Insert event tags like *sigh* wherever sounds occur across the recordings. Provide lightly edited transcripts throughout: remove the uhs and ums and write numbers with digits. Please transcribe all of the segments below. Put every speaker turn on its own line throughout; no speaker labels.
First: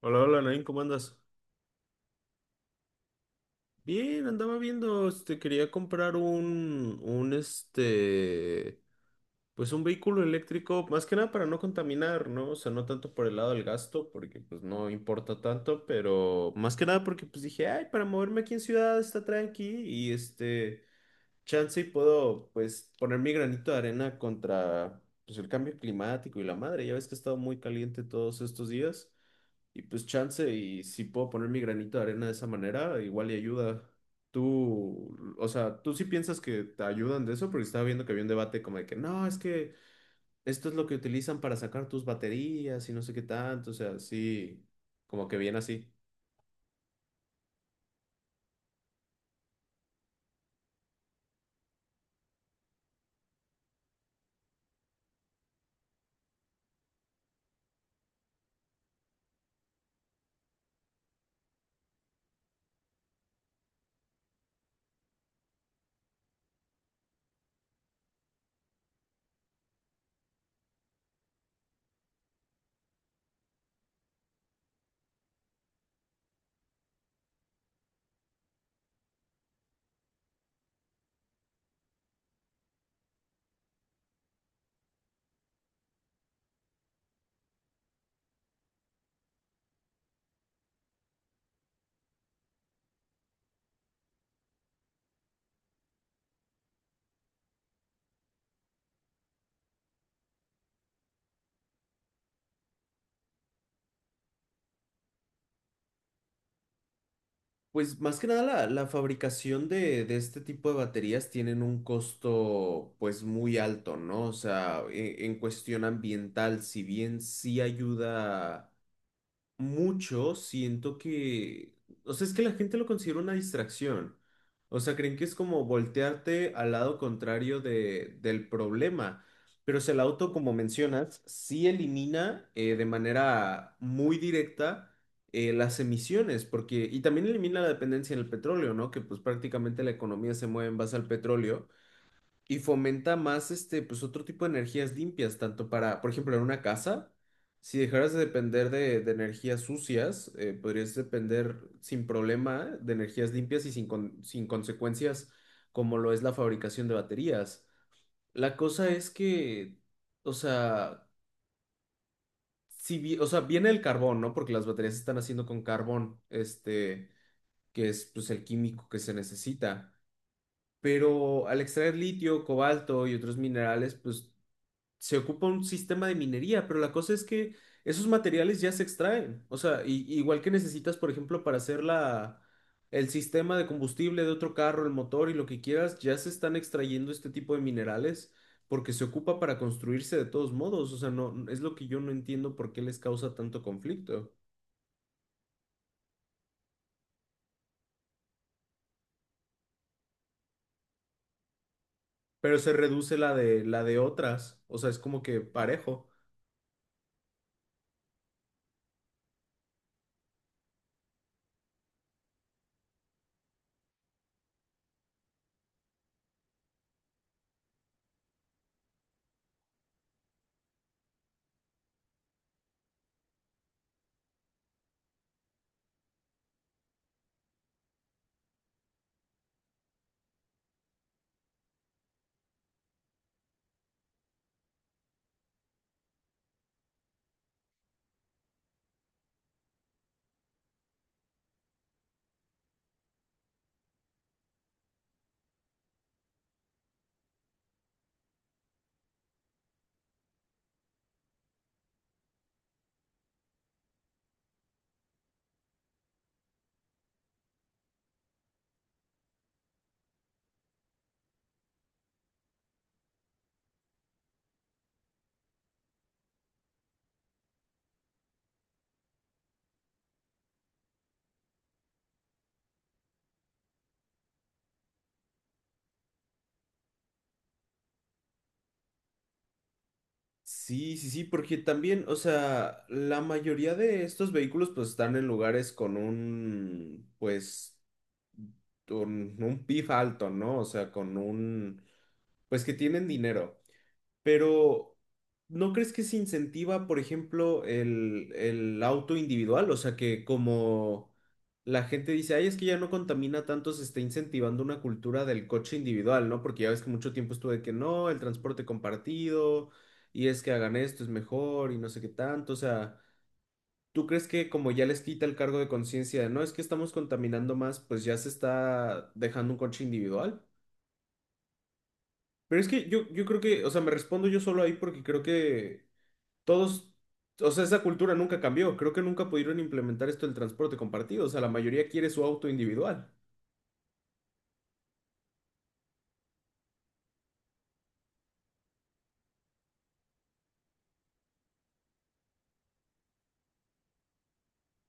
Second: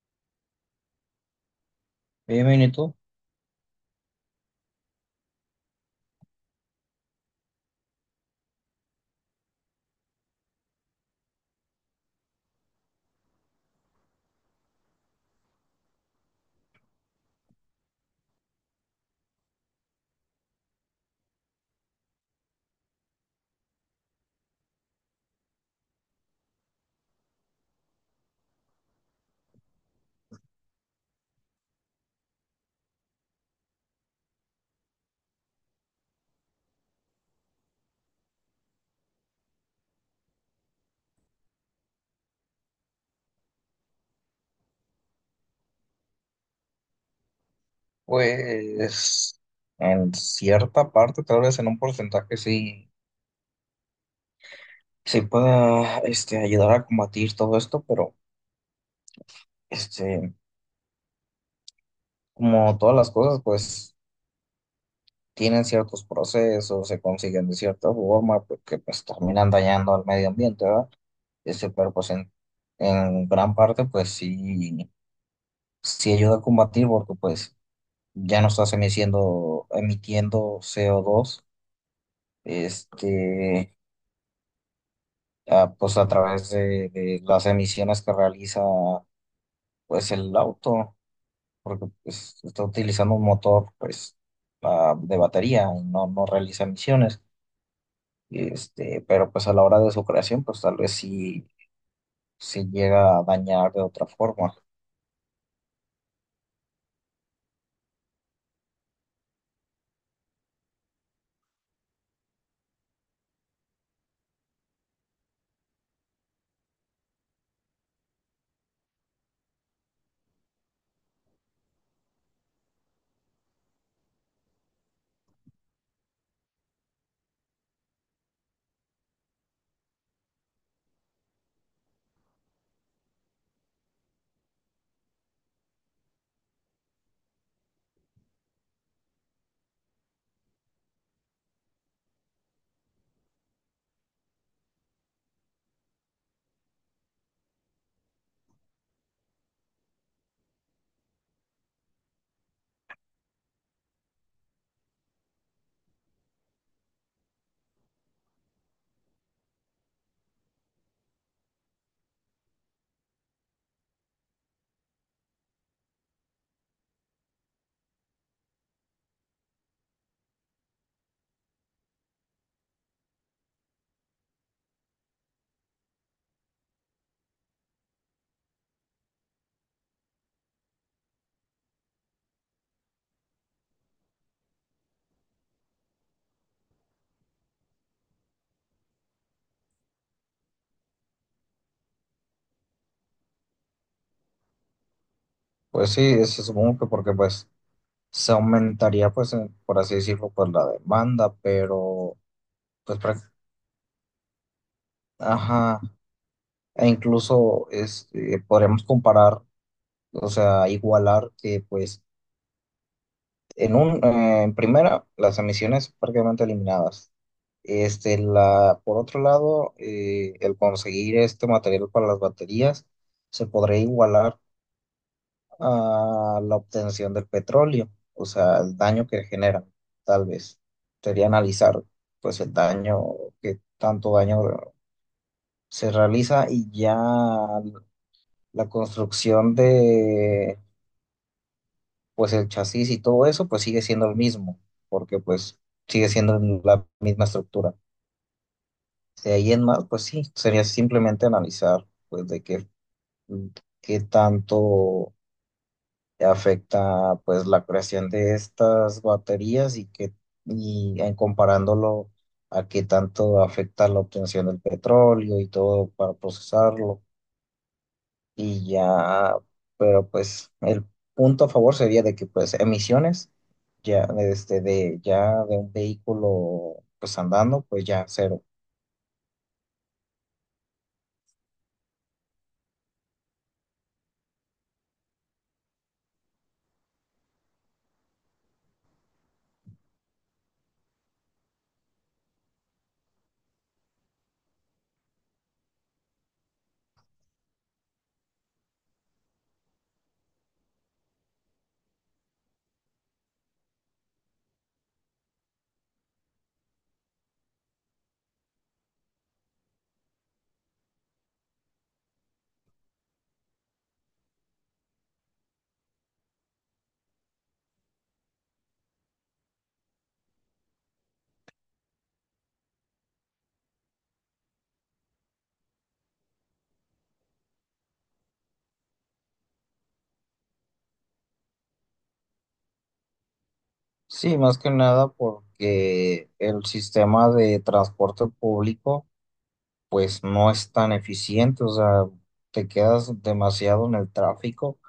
Hola, hola, Nain, ¿cómo andas?
Bien, bien, ¿y tú?
Bien, andaba viendo, quería comprar pues un vehículo eléctrico, más que nada para no contaminar, ¿no? O sea, no tanto por el lado del gasto, porque pues no importa tanto, pero más que nada porque pues dije, ay, para moverme aquí en ciudad está tranqui chance y puedo, pues, poner mi granito de arena contra, pues, el cambio climático y la madre, ya ves que ha estado muy caliente todos estos días. Y pues chance, y si puedo poner mi granito de arena de esa manera, igual y ayuda. Tú, o sea, tú sí piensas que te ayudan de eso, porque estaba viendo que había un debate como de que no, es que esto es lo que utilizan para sacar tus baterías y no sé qué tanto, o sea, sí, como que bien así.
Pues en cierta parte, tal vez en un porcentaje sí, sí pueda ayudar a combatir todo esto, pero este, como todas las cosas, pues tienen ciertos procesos, se consiguen de cierta forma, porque pues terminan dañando al medio ambiente, ¿verdad? Pero pues en gran parte, pues sí, sí ayuda a combatir, porque pues ya no estás emitiendo, emitiendo CO2. Este, pues a través de las emisiones que realiza pues el auto, porque pues, está utilizando un motor pues de batería y no, no realiza emisiones. Pero pues a la hora de su creación, pues tal vez sí se llega a dañar de otra forma.
Pues más que nada la fabricación de este tipo de baterías tienen un costo pues muy alto, ¿no? O sea, en cuestión ambiental, si bien sí ayuda mucho siento que, o sea, es que la gente lo considera una distracción. O sea, creen que es como voltearte al lado contrario del problema. Pero o sea, el auto, como mencionas, sí elimina de manera muy directa las emisiones, porque, y también elimina la dependencia en el petróleo, ¿no? Que pues prácticamente la economía se mueve en base al petróleo y fomenta más pues otro tipo de energías limpias, tanto para, por ejemplo, en una casa, si dejaras de depender de energías sucias, podrías depender sin problema de energías limpias y sin consecuencias como lo es la fabricación de baterías. La cosa es que, o sea, si, vi- o sea, viene el carbón, ¿no? Porque las baterías se están haciendo con carbón, que es pues el químico que se necesita. Pero al extraer litio, cobalto y otros minerales, pues se ocupa un sistema de minería, pero la cosa es que esos materiales ya se extraen. O sea, igual que necesitas, por ejemplo, para hacer el sistema de combustible de otro carro, el motor y lo que quieras, ya se están extrayendo este tipo de minerales porque se ocupa para construirse de todos modos. O sea, no, es lo que yo no entiendo por qué les causa tanto conflicto.
Pues sí, se supongo que porque pues se aumentaría pues por así decirlo pues la demanda, pero
Pero se
pues
reduce la de otras. O sea, es como que
ajá,
parejo.
e incluso podríamos comparar, o sea, igualar que pues. En primera, las emisiones prácticamente eliminadas. Por otro lado, el conseguir este material para las baterías se podría igualar a la obtención del petróleo, o sea, el daño que genera, tal vez. Sería analizar, pues, el daño, que tanto daño se realiza y ya la construcción de pues el chasis y todo eso, pues sigue siendo el mismo, porque pues sigue siendo la misma estructura. De ahí en más, pues sí, sería simplemente analizar, pues, qué tanto afecta, pues, la creación de estas baterías y en comparándolo a qué tanto afecta la obtención del petróleo y todo para procesarlo. Y ya, pero pues el punto a favor sería de que pues emisiones ya de ya de un vehículo pues andando pues ya cero.
Sí, sí, sí, porque también, o sea, la mayoría de estos vehículos pues están en lugares con un PIB alto, ¿no? O sea, con un, pues que tienen dinero. Pero, ¿no crees que se incentiva, por ejemplo, el auto individual? O sea, que como la gente dice, ay, es que ya no contamina tanto, se está incentivando una cultura del coche individual, ¿no? Porque ya ves que mucho tiempo estuvo de que no, el transporte compartido, y es que hagan esto, es mejor, y no sé qué tanto. O sea, ¿tú crees que como ya les quita el cargo de conciencia de no, es que estamos contaminando más, pues ya se está dejando un coche individual? Pero es que yo creo que, o sea, me respondo yo solo ahí porque creo que todos, o sea, esa cultura nunca cambió. Creo que nunca pudieron implementar esto del transporte compartido. O sea, la mayoría quiere su auto individual.
Sí, más que nada porque el sistema de transporte público pues no es tan eficiente, o sea, te quedas demasiado en el tráfico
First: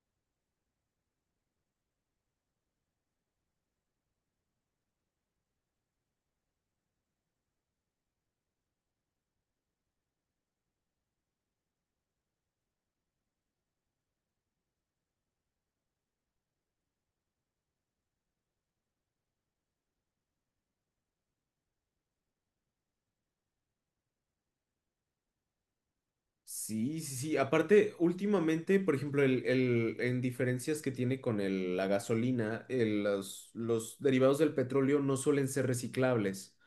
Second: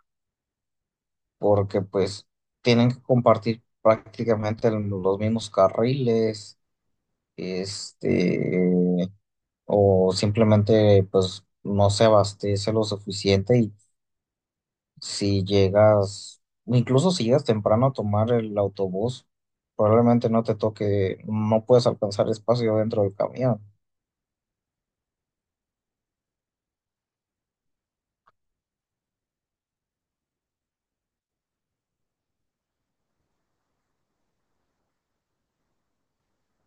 porque pues tienen que compartir prácticamente los mismos carriles, este o simplemente pues no se abastece lo suficiente y si llegas, incluso si llegas temprano a tomar el autobús, probablemente no te toque, no puedes alcanzar espacio dentro del camión.
Sí, sí, sí. Aparte, últimamente, por ejemplo, en diferencias que tiene con la gasolina, los derivados del petróleo no suelen ser reciclables.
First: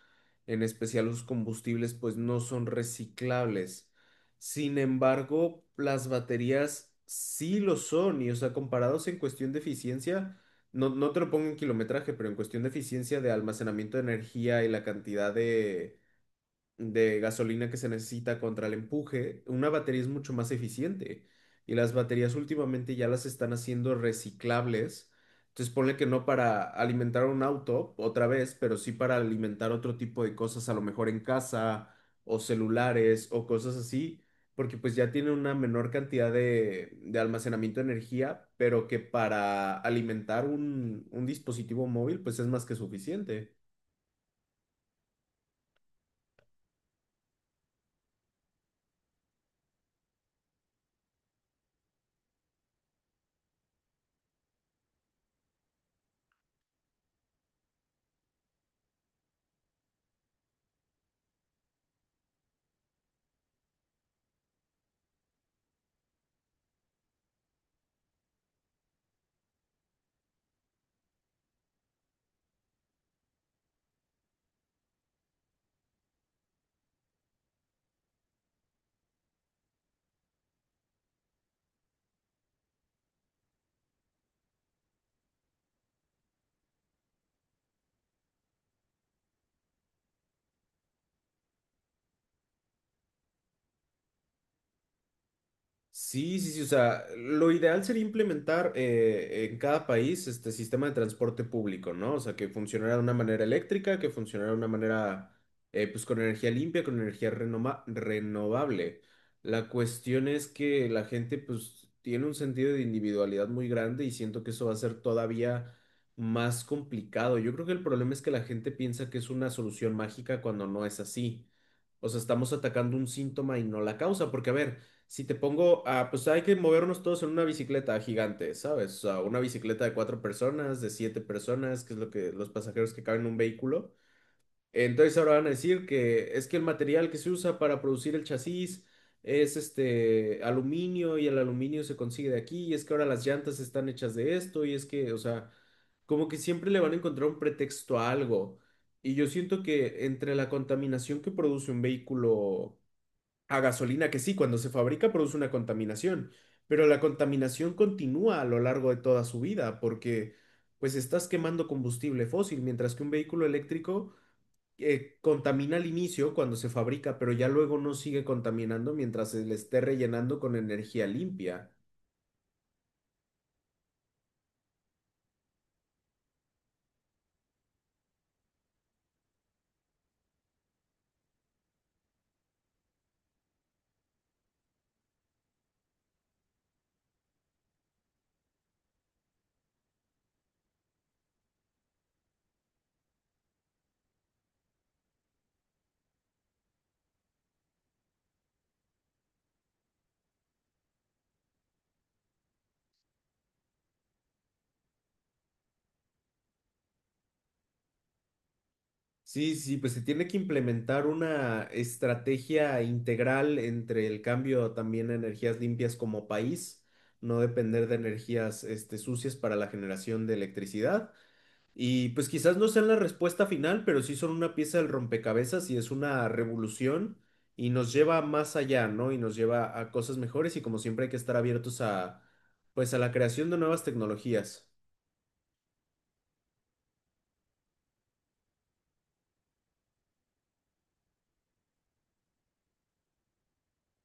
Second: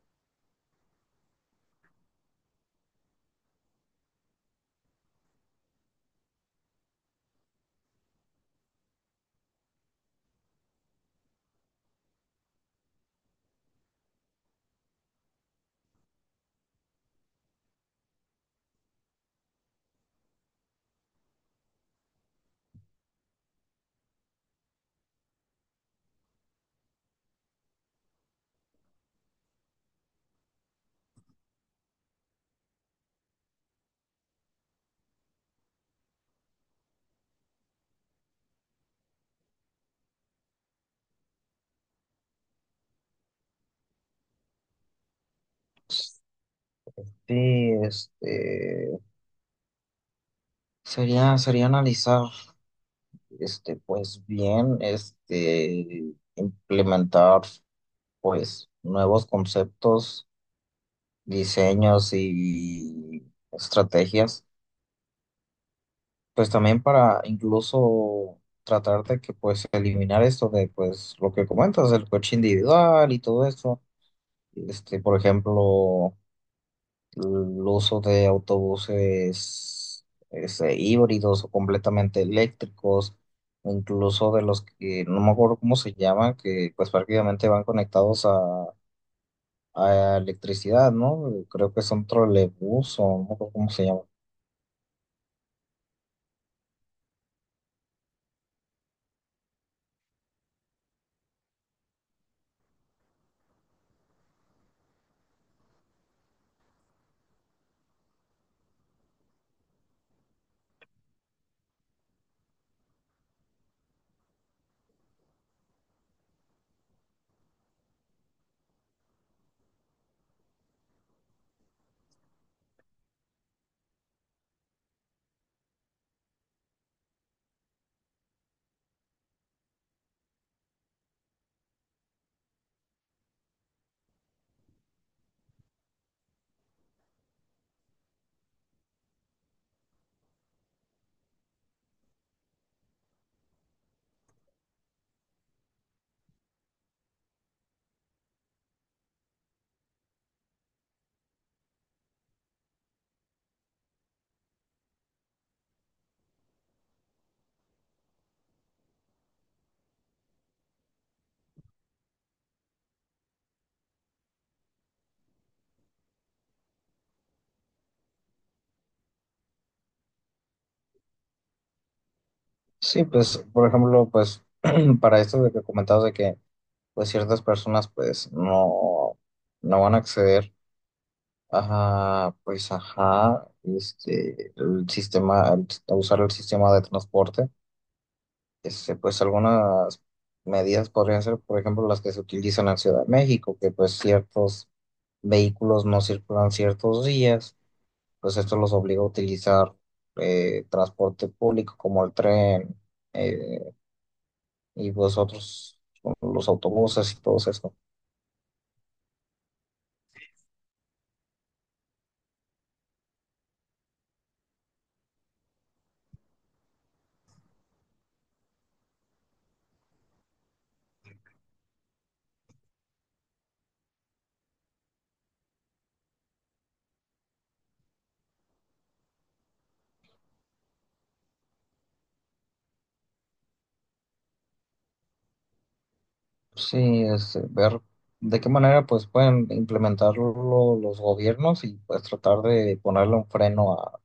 En especial los combustibles, pues no son reciclables. Sin embargo, las baterías sí lo son, y o sea, comparados en cuestión de eficiencia, no, no te lo pongo en kilometraje, pero en cuestión de eficiencia de almacenamiento de energía y la cantidad de gasolina que se necesita contra el empuje, una batería es mucho más eficiente. Y las baterías últimamente ya las están haciendo reciclables. Entonces ponle que no para alimentar un auto otra vez, pero sí para alimentar otro tipo de cosas, a lo mejor en casa o celulares o cosas así, porque pues ya tiene una menor cantidad de almacenamiento de energía, pero que para alimentar un dispositivo móvil pues es más que suficiente.
Sí, sería analizar, pues bien, implementar, pues, nuevos conceptos, diseños y estrategias pues también para incluso tratar de que pues eliminar esto de pues lo que comentas, el coche individual y todo esto, por ejemplo, el uso de autobuses híbridos o completamente eléctricos, o incluso de los que no me acuerdo cómo se llaman, que pues prácticamente van conectados a electricidad, ¿no? Creo que son trolebús o no me acuerdo cómo se llaman.
Sí, sí, sí, o sea, lo ideal sería implementar en cada país este sistema de transporte público, ¿no? O sea, que funcionara de una manera eléctrica, que funcionara de una manera, pues con energía limpia, con energía renovable. La cuestión es que la gente, pues, tiene un sentido de individualidad muy grande y siento que eso va a ser todavía más complicado. Yo creo que el problema es que la gente piensa que es una solución mágica cuando no es así. O sea, estamos atacando un síntoma y no la causa, porque, a ver, si te pongo, ah, pues hay que movernos todos en una bicicleta gigante, ¿sabes? O sea, una bicicleta de cuatro personas, de siete personas, que es lo que los pasajeros que caben en un vehículo. Entonces ahora van a decir que es que el material que se usa para producir el chasis es este aluminio y el aluminio se consigue de aquí y es que ahora las llantas están hechas de esto y es que, o sea, como que siempre le van a encontrar un pretexto a algo. Y yo siento que entre la contaminación que produce un vehículo a gasolina que sí, cuando se fabrica produce una contaminación, pero la contaminación continúa a lo largo de toda su vida porque pues estás quemando combustible fósil, mientras que un vehículo eléctrico contamina al inicio cuando se fabrica, pero ya luego no sigue contaminando mientras se le esté rellenando con energía limpia.
Sí, pues, por ejemplo, pues *clears throat* para esto de que comentabas de que pues ciertas personas pues no, no van a acceder a, pues ajá, el sistema, a usar el sistema de transporte. Pues algunas medidas podrían ser, por ejemplo, las que se utilizan en Ciudad de México, que pues ciertos vehículos no circulan ciertos días, pues esto los obliga a utilizar transporte público como el tren eh, y pues otros, los autobuses y todo eso.
Sí, sí, pues se tiene que implementar una estrategia integral entre el cambio también a energías limpias como país, no depender de energías sucias para la generación de electricidad. Y pues quizás no sean la respuesta final, pero sí son una pieza del rompecabezas y es una revolución y nos lleva más allá, ¿no? Y nos lleva a cosas mejores y como siempre hay que estar abiertos a, pues a la creación de nuevas tecnologías.
Sí, ver de qué manera pues pueden implementarlo los gobiernos y pues tratar de ponerle un freno a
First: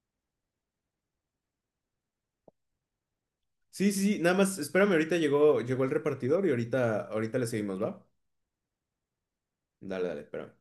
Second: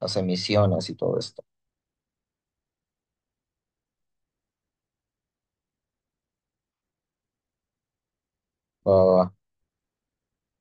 las emisiones y todo esto.
Sí, sí, sí, nada más, espérame, ahorita llegó el repartidor y ahorita le seguimos, ¿va?
Ah,
Dale, dale, espera.